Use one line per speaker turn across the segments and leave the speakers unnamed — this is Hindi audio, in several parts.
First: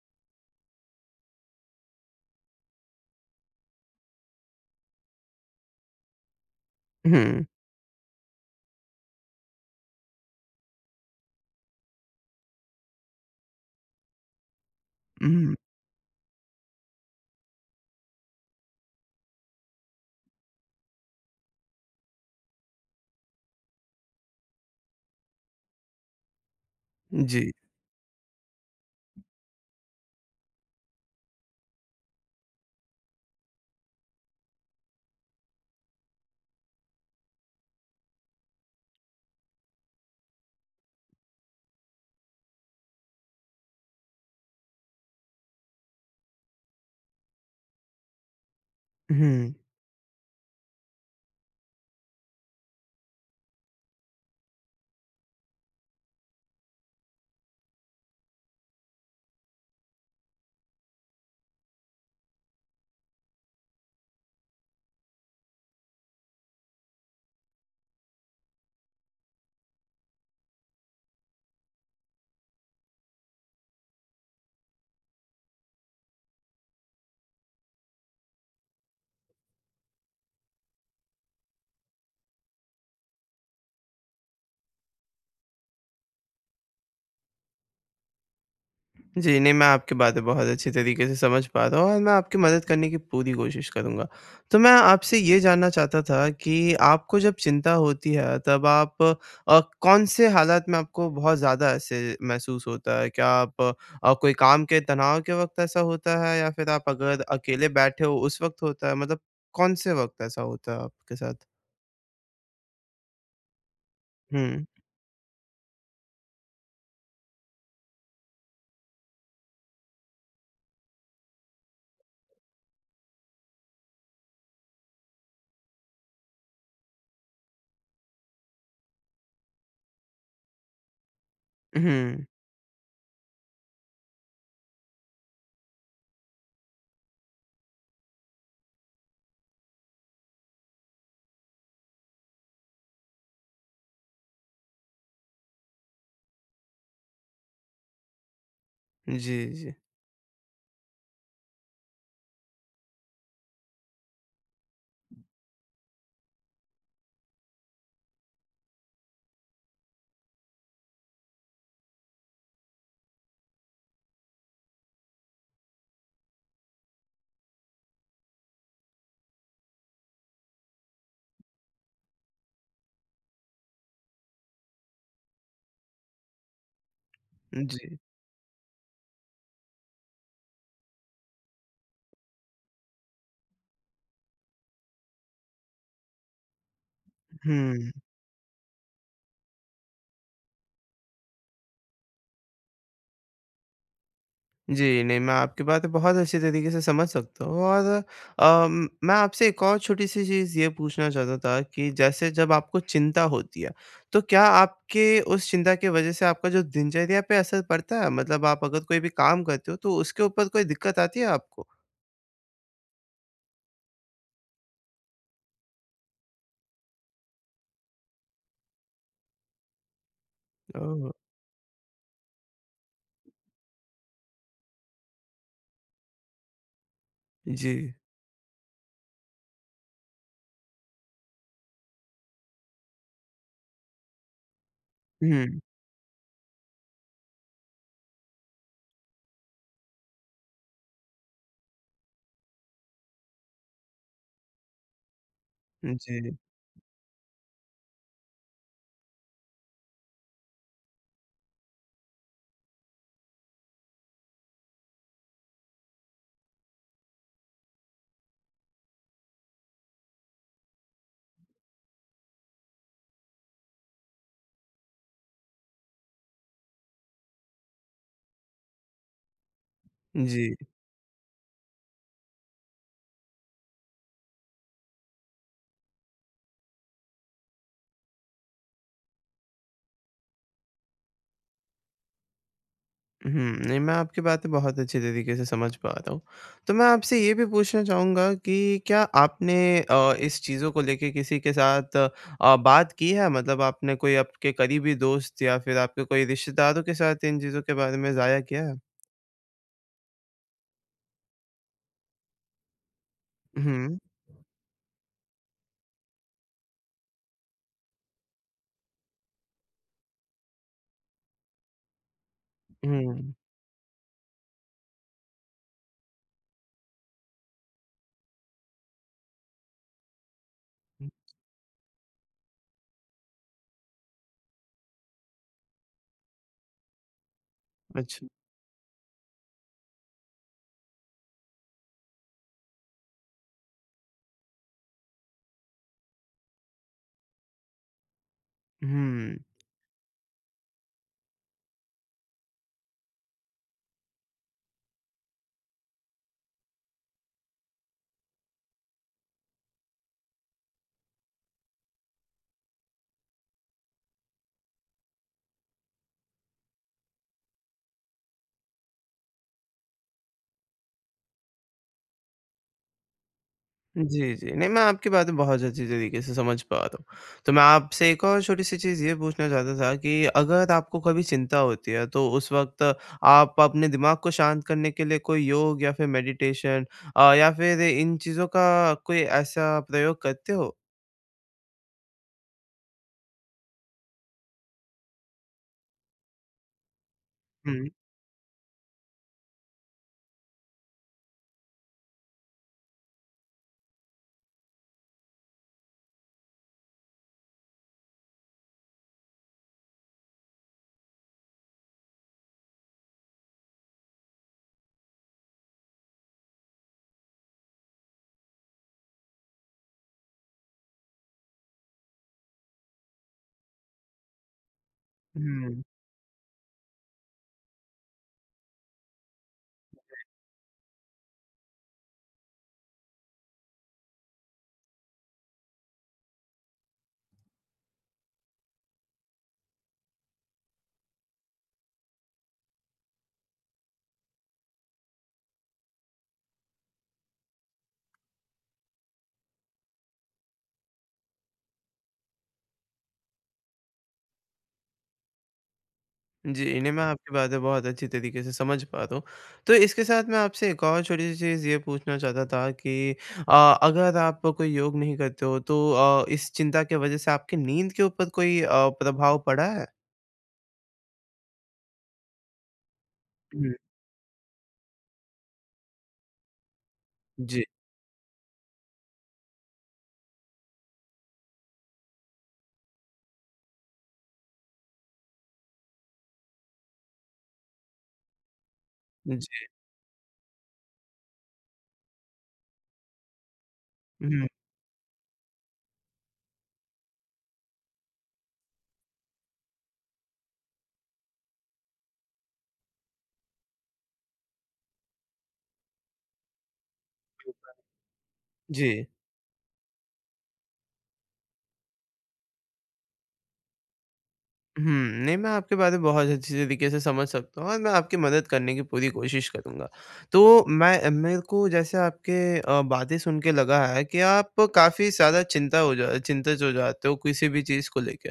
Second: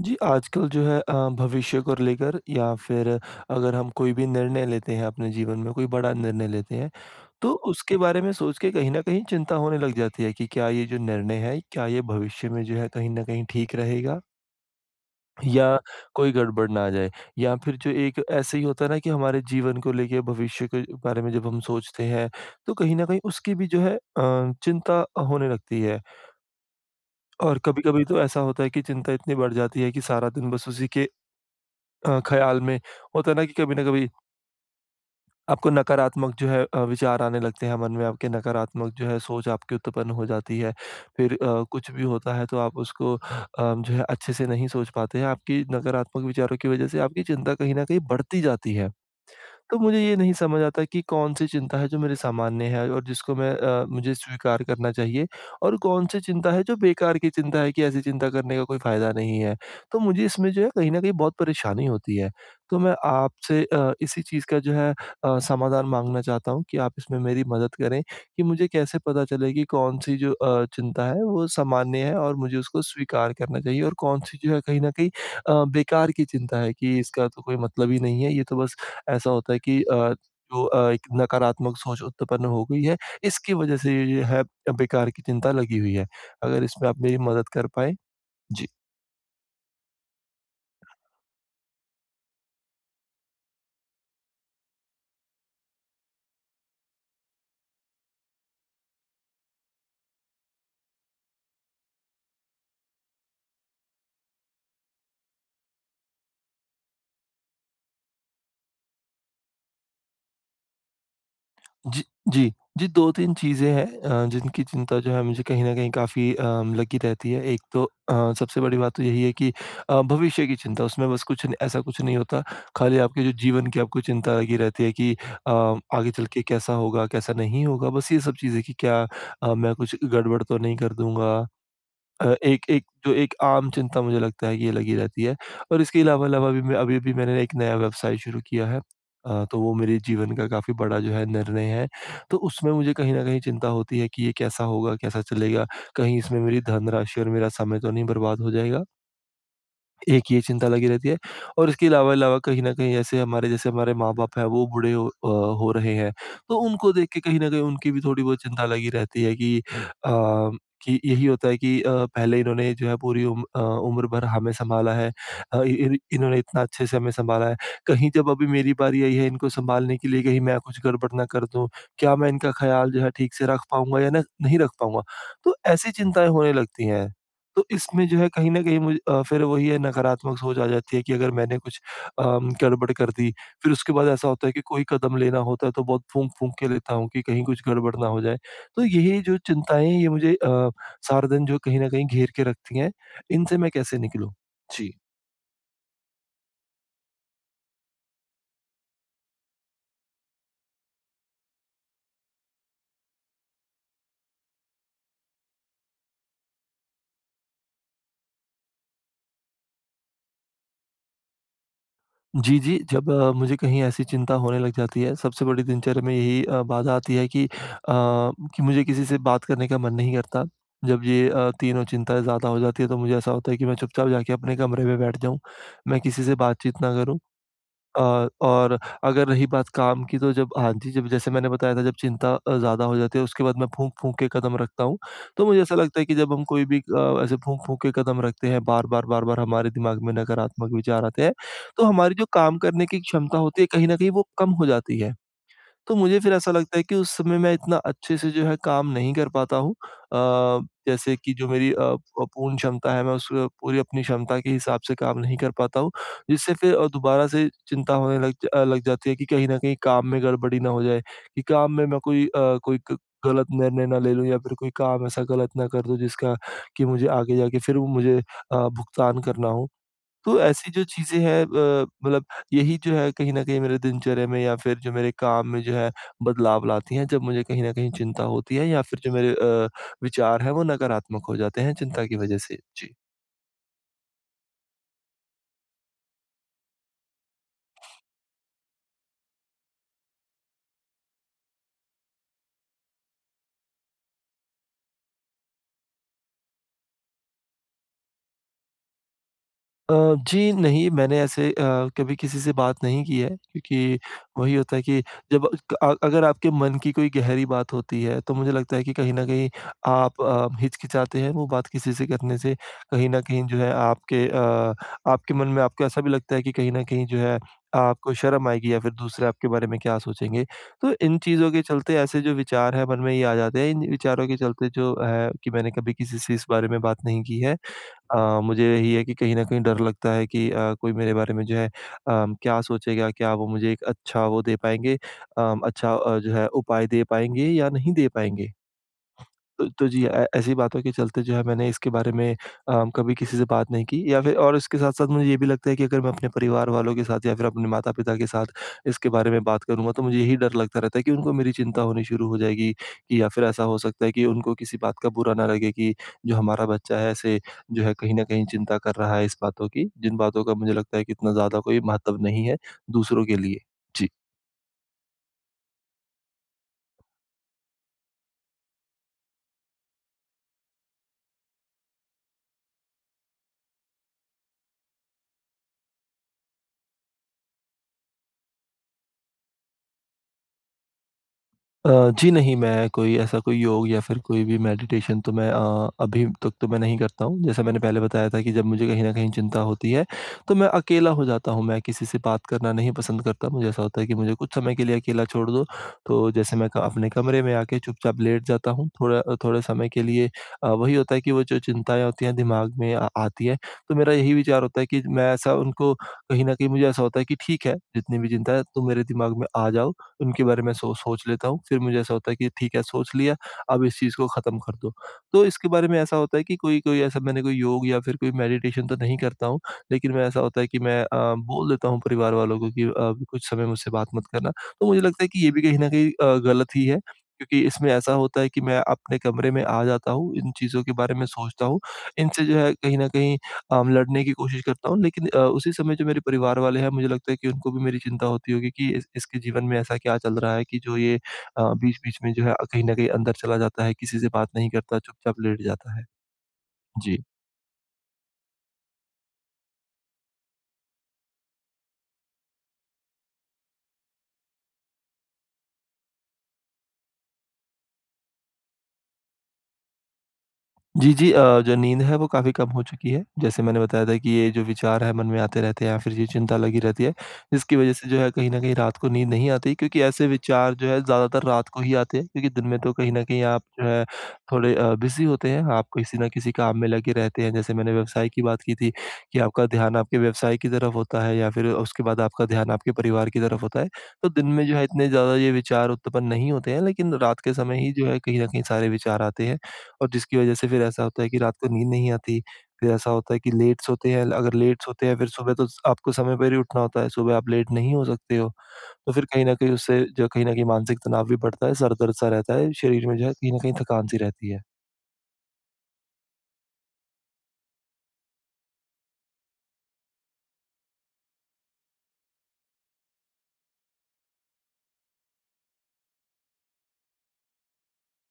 जी, आजकल जो है अ, भविष्य को लेकर या फिर अगर हम कोई भी निर्णय लेते हैं अपने जीवन में, कोई बड़ा निर्णय लेते हैं,
हुँ।
तो उसके बारे में सोच के कहीं न कहीं चिंता होने लग जाती है कि क्या ये जो निर्णय है, क्या ये भविष्य में जो है कहीं न कहीं ठीक रहेगा?
हुँ।
या कोई गड़बड़ ना आ जाए, या फिर जो एक ऐसे ही होता है ना कि हमारे जीवन को लेके भविष्य के बारे में जब हम सोचते हैं, तो कहीं न कहीं उसकी भी जो है अ, चिंता होने लगती है।
जी।
और कभी-कभी तो ऐसा होता है कि चिंता इतनी बढ़ जाती है कि सारा दिन बस उसी के अ, ख़्याल में, होता है ना कि कभी न कभी आपको नकारात्मक जो है अ, विचार आने लगते हैं, मन में आपके नकारात्मक जो है सोच आपकी उत्पन्न हो जाती है। फिर अ, कुछ भी होता है, तो आप उसको अ, जो है अच्छे से नहीं सोच पाते हैं। आपकी नकारात्मक विचारों की वज़ह से आपकी चिंता कहीं न कहीं बढ़ती जाती है।
हुँ।
तो मुझे ये नहीं समझ आता कि कौन-सी चिंता है जो मेरे सामान्य है और जिसको मैं अ, मुझे स्वीकार करना चाहिए, और कौन-सी चिंता है जो बेकार की चिंता है कि ऐसी चिंता करने का कोई फ़ायदा नहीं है। तो मुझे इसमें जो है कहीं न कहीं बहुत परेशानी होती हैं। तो मैं आपसे अ, इसी चीज़ का जो है अ, समाधान माँगना चाहता हूँ कि आप इसमें मेरी मदद करें कि मुझे कैसे पता चले कि कौन-सी जो अ, चिंता है, वो सामान्य है और मुझे उसको स्वीकार करना चाहिए, और कौन-सी जो है कहीं न कहीं अ, बेकार की चिंता है कि इसका तो कोई मतलब ही नहीं है। ये तो बस ऐसा होता है कि अ, जो अ, एक नकारात्मक सोच उत्पन्न हो गई है, इसकी वज़ह से ये-ये है बेकार की चिंता लगी हुई है। अगर इसमें आप मेरी मदद कर पाएँ? जी।
जी, नहीं, मैं आपकी बातें बहुत अच्छी तरीक़े से समझ पा रहा हूँ, और मैं आपकी मदद करने की पूरी कोशिश करूँगा। तो मैं आपसे ये जानना चाहता था कि आपको जब चिंता होती है, तब आप अ, कौन-से हालात में आपको बहुत ज़्यादा ऐसे महसूस होता है? क्या आप अ, कोई काम के तनाव के वक़्त ऐसा होता है, या फिर आप अगर अकेले बैठे हो, उस वक़्त होता है, मतलब कौन-से वक़्त ऐसा होता है आपके साथ?
जी, जी। जी, 2-3 चीजें हैं अ, जिनकी
हुँ।
चिंता जो है मुझे कहीं न कहीं काफ़ी अ, लगी रहती है। एक तो अ, सबसे बड़ी बात तो यही है कि अ, भविष्य की चिंता। उसमें बस कुछ न ऐसा कुछ नहीं होता, खाली आपके जो जीवन की आपको चिंता लगी रहती है कि अ, आगे चल के कैसा होगा, कैसा नहीं होगा। बस ये सब चीजें कि क्या अ, मैं कुछ गड़बड़ तो नहीं कर दूँगा
अहुँ।
अ, एक एक जो एक आम चिंता मुझे लगता है कि ये लगी रहती है। और इसके अलावा अलावा भी मैं अभी-अभी मैंने एक नया व्यवसाय शुरू किया है। अ, तो वो मेरी जीवन का काफ़ी बड़ा जो है निर्णय है, तो उसमें मुझे कहीं न कहीं चिंता होती है कि ये कैसा होगा, कैसा चलेगा, कहीं इसमें मेरी धनराशि और मेरा समय तो नहीं बर्बाद हो जाएगा?
जी, जी।
एक ये चिंता लगी रहती है। और इसके अलावा अलावा कहीं न कहीं ऐसे हमारे जैसे हमारे माँ-बाप हैं, वो बूढ़े ओ, अ, हो रहे हैं। तो उनको देख के कहीं न कहीं उनकी भी थोड़ी बहुत चिंता लगी रहती है कि अ, कि यही होता है कि अ, पहले इन्होंने जो है पूरी उम्र अ उम्र भर हमें संभाला है। अ, इन इन्होंने इतना अच्छे से हमें संभाला है, कहीं जब अभी मेरी बारी आई है इनको संभालने के लिए, कहीं मैं कुछ गड़बड़ ना कर दूँ, क्या मैं इनका ख़्याल जो है, ठीक से रख पाऊँगा या न नहीं रख पाऊँगा? तो ऐसी चिंताएँ होने लगती हैं।
उ,
तो
जी।
इसमें जो है कहीं न कहीं मुझे अ, फिर वही है नकारात्मक सोच आ जाती है कि अगर मैंने कुछ अ, गड़बड़ कर दी। फिर उसके बाद ऐसा होता है कि कोई कदम लेना होता है, तो बहुत फूक-फूक के लेता हूँ कि कहीं कुछ
हुँ।
गड़बड़ ना हो जाए। तो यही है जो चिंताएँ हैं, ये मुझे अ, सारा दिन जो कहीं न कहीं घेर के रखती हैं। इनसे मैं कैसे निकलूँ? जी।
जी। नहीं, मैं आपकी बातें बहुत अच्छी तरीके से समझ सकता हूँ। और अम, मैं आपसे एक और छोटी-सी चीज़ ये पूछना चाहता था कि जैसे जब आपको चिंता होती है, तो क्या आपके उस चिंता के वज़ह से आपका जो दिनचर्या पे असर पड़ता है? मतलब आप अगर कोई भी काम करते हो, तो उसके ऊपर कोई दिक्कत आती है आपको?
जी, जी। जब अ, मुझे कहीं ऐसी चिंता होने लग जाती है, सबसे बड़ी दिनचर्या में यही अ, बाधा आती है कि अ, कि मुझे किसी से बात करने का मन नहीं करता। जब
ओह।
ये अ, तीनों चिंताएँ ज़्यादा हो जाती हैं। तो मुझे ऐसा होता है, कि मैं चुप-चाप जाके अपने कमरे में बैठ जाऊँ, मैं किसी से बातचीत ना करूँ।
जी।
और और अगर रही बात काम की तो जब हाँ, जी। जब जैसे मैंने बताया था जब चिंता अ, ज़्यादा हो जाती है, उसके बाद मैं फूँक-फूँक के कदम रखता हूँ। तो
हुँ।
मुझे ऐसा लगता है, कि जब हम कोई भी अ, ऐसे फूँक-फूँक के कदम रखते हैं, बार-बार, बार-बार हमारे दिमाग में नकारात्मक विचार आते हैं। तो हमारी जो काम करने की एक क्षमता होती है, कहीं न कहीं वो कम हो जाती हैं।
उ,
तो मुझे फिर
जी।
ऐसा लगता है, कि उस समय मैं इतना अच्छे से जो है काम नहीं कर पाता हूँ। अ, जैसे की जो मेरी अ अ, प पूर्ण क्षमता है, मैं उसमें पूरी अपनी क्षमता के हिसाब से काम नहीं कर पाता हूँ। जिससे फ़िर अ, दोबारा से चिंता होने लग अ, लग जाती है कि कहीं न कहीं काम में गड़बड़ी ना हो जाए। कि काम में मैं कोई अ, कोई ग गलत निर्णय ना ले लूँ। या फिर कोई काम ऐसा गलत ना कर दूँ, जिसका कि मुझे आगे जाके फ़िर वो मुझे अ, भुगतान करना हो। तो
जी।
ऐसी जो चीज़ें हैं अ, मतलब यही जो है कहीं न कहीं, मेरे दिनचर्या में या फिर जो मेरे काम में जो है, बदलाव लाती हैं। जब मुझे कहीं न कहीं चिंता होती है, या फिर जो मेरे अ, विचार है वो नकारात्मक हो जाते हैं, चिंता की वज़ह से। जी।
हुँ। नहीं, मैं आपकी बातें बहुत अच्छे तरीक़े से समझ पा रहा हूँ। तो मैं आपसे ये भी पूछना चाहूँगा कि क्या आपने अ, इस चीज़ों को लेके किसी के साथ अ, बात की है, मतलब आपने कोई आपके करीबी दोस्त या फिर आपके कोई रिश्तेदारों के साथ इन चीज़ों के बारे में ज़ाहिर किया है?
अ, जी। नहीं, मैंने ऐसे अ, कभी किसी से बात नहीं की है क्योंकि
हुँ।
वही होता है कि जब अ, क अ, अगर आपके मन की कोई गहरी बात होती है, तो मुझे लगता है कि कहीं न कहीं आप अ, हिचकिचाते हैं, वो बात किसी से करने से। कहीं न
हुँ।
कहीं जो है, आपके अ आपके मन में आपको ऐसा भी लगता है कि कहीं न कहीं जो है, आपको शर्म आएगी या फिर दूसरे आपके बारे में क्या सोचेंगे। तो
हुँ।
इन चीज़ों के चलते, ऐसे जो विचार हैं, मन में ये आ जाते हैं। इन विचारों के चलते जो है, कि मैंने कभी किसी से इस बारे में बात नहीं की है।
अच्छा।
अ, मुझे यही है कि कहीं न कहीं डर लगता है कि अ, कोई मेरे बारे में जो है अ, क्या सोचेगा? क्या वो मुझे एक अच्छा वो दे पाएँगे अ, अच्छा जो है, उपाय दे पाएँगे या नहीं दे पाएँगे?
हुँ।
तो तो जी। ऐ ऐसी बातों के चलते जो है, मैंने इसके बारे में अ, कभी किसी से बात नहीं की या फिर और इसके साथ-साथ मुझे ये भी लगता है कि अगर मैं अपने परिवार वालों के साथ या फिर अपने माता-पिता के साथ इसके बारे में बात करूँगा, तो मुझे यही डर लगता रहता है कि उनको मेरी चिंता होनी शुरू हो जाएगी या फिर ऐसा हो सकता है कि उनको किसी बात का बुरा न लगे कि, "जो हमारा बच्चा है, ऐसे जो है, कहीं न कहीं चिंता कर रहा है इस बातों की।" जिन बातों का मुझे लगता है कि इतना ज़्यादा कोई महत्व नहीं है, दूसरों के लिए। जी।
जी, जी। नहीं, मैं आपकी बातें बहुत अच्छी तरीक़े से समझ पा रहा हूँ। तो मैं आपसे एक और छोटी-सी चीज़ ये पूछना चाहता था कि अगर आपको कभी चिंता होती है, तो उस वक़्त आप अपने दिमाग को शांत करने के लिए कोई योग या फिर मेडिटेशन अ, या फ़िर इन चीज़ों का कोई ऐसा प्रयोग करते हो?
अ, जी, नहीं, मैं कोई ऐसा कोई योग या फिर कोई भी मेडिटेशन तो मैं अ, अभी तक तो मैं नहीं करता हूँ। जैसा मैंने
हुँ।
पहले बताया था कि जब मुझे कहीं न कहीं चिंता होती है, तो मैं अकेला हो जाता हूँ, मैं किसी से बात करना नहीं पसंद करता। मुझे ऐसा होता है कि मुझे कुछ समय के लिए अकेला छोड़ दो, तो जैसे मैं का अपने कमरे में आके चुपचाप लेट जाता हूँ, थोड़ा अ, थोड़े समय के लिए। अ, वही होता है कि वो जो चिंताएँ होती हैं, दिमाग में आ आती हैं। तो मेरा यही विचार होता है कि मैं ऐसा उनको कहीं न कहीं मुझे ऐसा होता है कि ठीक है, जितनी भी चिंता है, तुम मेरे दिमाग में आ जाओ, उनके बारे में सो सोच लेता हूँ। फिर मुझे ऐसा होता है कि ठीक है, सोच लिया, अब इस चीज़ को खत्म कर दो। तो इसके
हुँ।
बारे में ऐसा होता है कि कोई-कोई ऐसा मैंने कोई योग या फिर कोई मेडिटेशन तो नहीं करता हूँ, लेकिन मैं ऐसा होता है कि मैं अ, बोल देता हूँ परिवार वालों को कि अ, कुछ समय मुझसे बात मत करना। तो मुझे लगता है कि ये भी कहीं न कहीं अ, गलत ही है क्योंकि इसमें ऐसा होता है कि मैं अपने कमरे में आ जाता हूँ, इन चीज़ों के बारे में सोचता हूँ, इनसे जो है कहीं न कहीं अम, लड़ने की कोशिश करता हूँ। लेकिन अ, उसी समय जो मेरे परिवार वाले हैं, मुझे लगता है कि उनको भी मेरी चिंता होती होगी कि इस इसके जीवन में ऐसा क्या चल रहा है कि जो ये अ, बीच-बीच में जो है अ, कहीं न कहीं अंदर चला जाता है, किसी से बात नहीं करता, चुपचाप लेट जाता है।
जी, नहीं, मैं
जी।
आपकी बातें बहुत अच्छी तरीके से समझ पा रहा हूँ। तो इसके साथ मैं आपसे एक और छोटी-सी चीज़ ये पूछना चाहता था कि अ, अगर आप कोई योग नहीं करते हो, तो अ, इस चिंता के वजह से आपकी नींद के ऊपर कोई अ, प्रभाव पड़ा है?
जी, जी, अ, जो नींद है वो काफ़ी कम हो चुकी है। जैसे
हुँ।
मैंने बताया था कि ये जो विचार हैं, मन में आते रहते हैं, या फिर ये चिंता लगी रहती है।
जी।
जिसकी वज़ह से जो है, कहीं न कहीं रात को नींद नहीं आती, क्योंकि ऐसे विचार जो हैं, ज़्यादातर रात को ही आते हैं। क्योंकि दिन में तो कहीं न कहीं आप जो है, थोड़े अ, बिज़ी होते हैं, आप किसी न किसी काम में लगे रहते हैं। जैसे मैंने व्यवसाय की बात की थी, कि
जी।
आपका ध्यान आपके व्यवसाय की तरफ होता है या फिर उसके बाद आपका ध्यान आपके परिवार की तरफ होता है। तो दिन
हुँ।
में जो है इतने ज़्यादा ये विचार उत्पन्न नहीं होते हैं, लेकिन रात के समय ही जो है, कहीं न कहीं सारे विचार आते हैं। और जिसकी वज़ह से फिर ऐसा होता है कि रात को नींद नहीं आती। फिर ऐसा होता है कि लेट सोते हैं, अगर लेट सोते हैं, फिर सुबह तो आपको समय पर ही उठना होता है, सुबह आप लेट नहीं हो सकते हो।
जी।
तो फिर कहीं न कहीं उससे, जो कहीं न कहीं मानसिक तनाव भी बढ़ता है, सर दर्द-सा रहता है, शरीर में जो है, कहीं न कहीं थकान-सी रहती है।
हुँ। नहीं मैं आपकी बातें बहुत अच्छी तरीक़े से समझ सकता हूँ, और मैं आपकी मदद करने की पूरी कोशिश करूँगा। तो मैं मेरे को जैसे आपके अ, बातें सुन के लगा है, कि आप काफ़ी ज़्यादा चिंता हो जा चिंतित हो जाते हो किसी भी चीज़ को लेके।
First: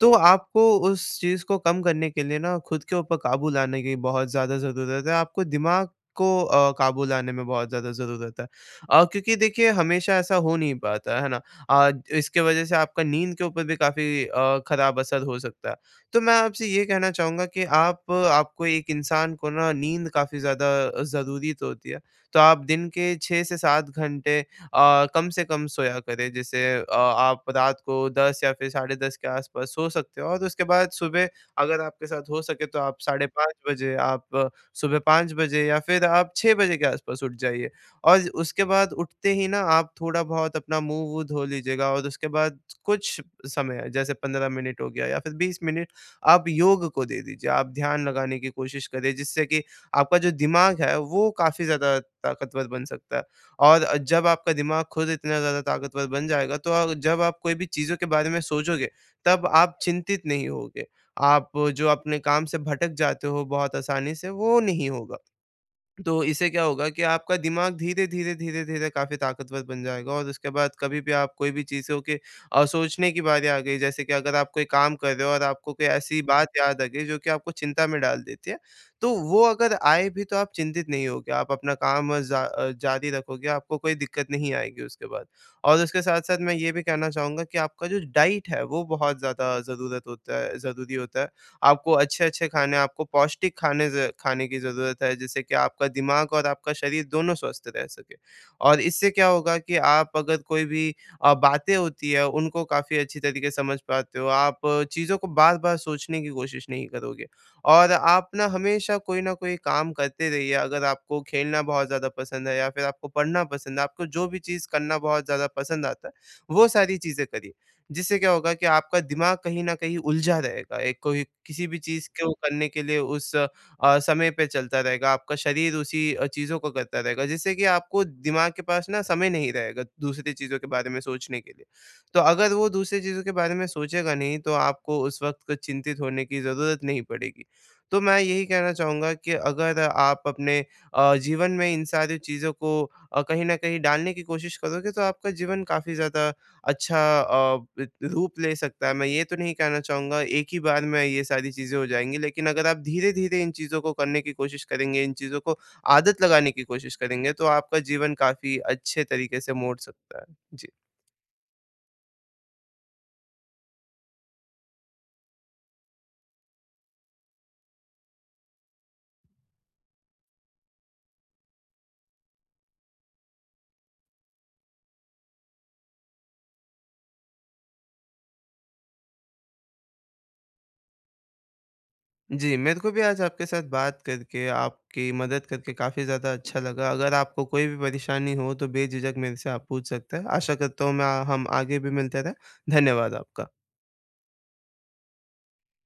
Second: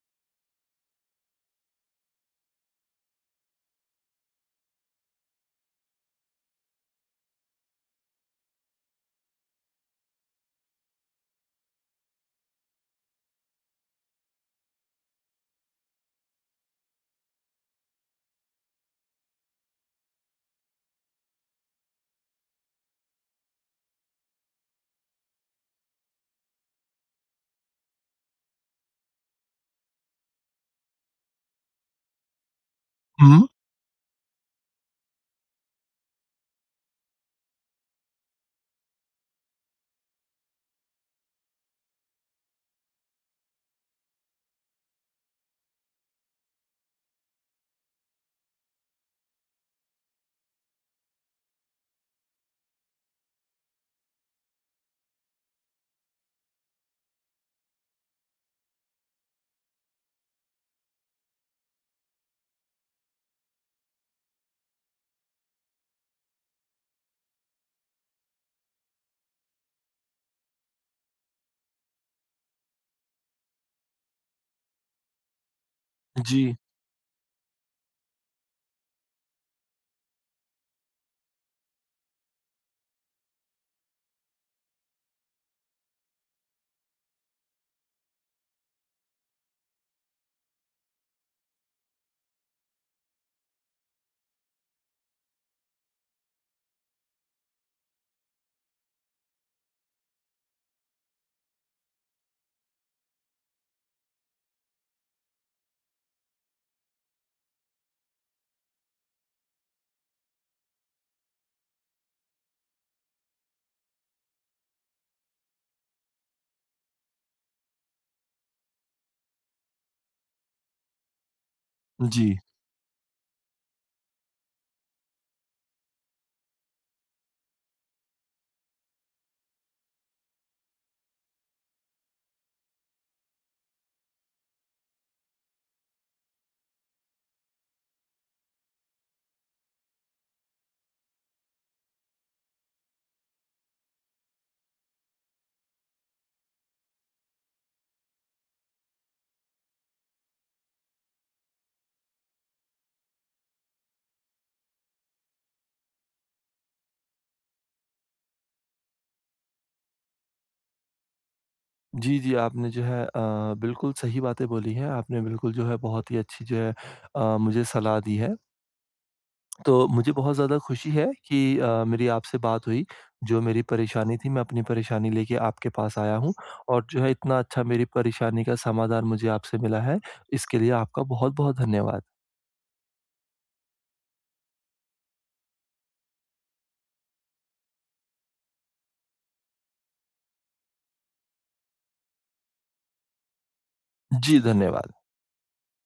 तो आपको उस चीज़ को कम करने के लिए ना, खुद के ऊपर क़ाबू लाने की बहुत ज़्यादा ज़रूरत है। आपको दिमाग़ को अ, क़ाबू लाने में बहुत ज़्यादा ज़रूरत है। अ, क्योंकि देखिए हमेशा ऐसा हो नहीं पाता है ना। अ, इस की वज़ह से आपका नींद के ऊपर भी काफ़ी अ, ख़राब असर हो सकता है। तो मैं आपसे ये कहना चाहूँगा कि आप आपको एक इंसान को ना नींद काफ़ी ज़्यादा ज़रूरी तो होती है। तो आप दिन के 6-7 घंटे अ, कम से कम सोया करें। जैसे अ, आप रात को 10 या फिर साढ़े 10 के आस-पास सो सकते हो। और उसके बाद सुबह, अगर आपके साथ हो सके तो आप साढ़े
हुँ।
5 बजे, आप सुबह 5 बजे या फिर आप 6 के आस-पास उठ जाइए। और उसके बाद उठते ही ना, आप थोड़ा बहुत अपना मुँह-वू, धो लीजिएगा और उसके बाद कुछ समय है, जैसे 15 मिनट हो गया या फिर 20 मिनट, आप योग को दे दीजिए। आप ध्यान लगाने की कोशिश करें, जिससे कि आपका जो दिमाग़ है, वो काफ़ी ज़्यादा ताकतवर बन सकता है। और अ, जब आपका दिमाग़ खुद इतना ज़्यादा ताकतवर बन जाएगा। तो आप जब आप कोई भी चीज़ों के बारे में सोचोगे, तब आप चिंतित नहीं होगे। आप, जो अपने काम से भटक जाते हो बहुत आसानी से, वो नहीं होगा। तो इससे क्या होगा कि आपका दिमाग़ धीरे-धीरे, धीरे-धीरे काफ़ी ताकतवर बन जाएगा और उसके बाद कभी भी आप कोई भी चीज़ों के अ, सोचने की बारी आ गई। जैसे की अगर आप कोई काम कर रहे हो और आपको कोई ऐसी बात
जी।
याद आ गई, जो कि आपको चिंता में डाल देती है। तो वो अगर आए भी तो आप चिंतित नहीं होगे, आप अपना काम जा अ, जारी रखोगे, आपको कोई दिक्कत नहीं आएगी उसके बाद। और उसके साथ-साथ मैं ये भी कहना चाहूँगा कि आप जो डाइट है, वो बहुत ज़्यादा ज़रूरत होता है ज़रूरी होता है। आपको अच्छे-अच्छे खाने हैं, आपको पौष्टिक खाने से खाने की ज़रूरत है, जिससे कि आपका दिमाग़ और आपका शरीर दोनों स्वस्थ रह सकें। और इससे क्या होगा कि आप अगर कोई भी अ, बातें होती हैं, उनको काफ़ी अच्छी तरीक़े से समझ पाते हो। आप चीज़ों को बार-बार सोचने की कोशिश नहीं करोगे और आप ना, हमेशा कोई न कोई काम करते रहिए। अगर आपको खेलना बहुत ज़्यादा पसंद है, या फिर आपको पढ़ना पसंद है, आपको जो भी चीज़ करना बहुत ज़्यादा पसंद आता है, वो सारी चीज़ें करिए। जिससे क्या होगा कि आपका दिमाग़ कहीं न कहीं उलझा रहेगा। एक कोई किसी भी चीज़ को
जी।
करने के लिए उस अ, समय पे चलता रहेगा, आपका शरीर उसी अ, चीज़ों को करता रहेगा। जिससे कि आपको दिमाग़ के पास न समय नहीं रहेगा, दूसरी चीज़ों के बारे में सोचने के लिए। तो अगर वो दूसरी चीज़ों के बारे में सोचेगा नहीं, तो आपको उस वक़्त चिंतित होने की ज़रूरत नहीं पड़ेगी। तो मैं यही कहना चाहूँगा कि अगर आप, अपने अ, जीवन में इन सारी चीज़ों को अ, कहीं न कहीं डालने की कोशिश करोगे, तो आपका जीवन काफ़ी ज़्यादा अच्छा अ, इ इ, रूप ले सकता है। मैं ये तो नहीं कहना चाहूँगा, एक ही बार में ये सारी चीज़ें हो जाएँगी। लेकिन अगर आप धीरे-धीरे इन चीज़ों को करने की कोशिश करेंगे, इन चीज़ों को आदत लगाने की कोशिश करेंगे, तो आपका जीवन काफ़ी अच्छे तरीक़े से मोड़ सकता है। जी।
जी, जी आपने जो है, अ, बिल्कुल सही बातें बोली हैं। आपने बिल्कुल जो है, बहुत ही अच्छी जो है, अ, मुझे सलाह दी है। तो मुझे बहुत ज़्यादा खुशी है, कि अ, मेरी आपसे बात हुई। जो मेरी परेशानी थी, मैं अपनी परेशानी लेके आपके पास आया हूँ, और जो है इतना अच्छा मेरी परेशानी का समाधान मुझे आपसे मिला है। इसके लिए आपका बहुत-बहुत धन्यवाद।
जी, मेरे को भी आज आपके साथ बात करके, आपकी मदद करके, काफ़ी ज़्यादा अच्छा लगा। अगर आपको कोई भी परेशानी हो तो बेझिझक मेरे से आप पूछ सकते हैं। आशा करता हूँ, मैं हम आगे भी मिलते रहें। धन्यवाद आपका।
जी धन्यवाद।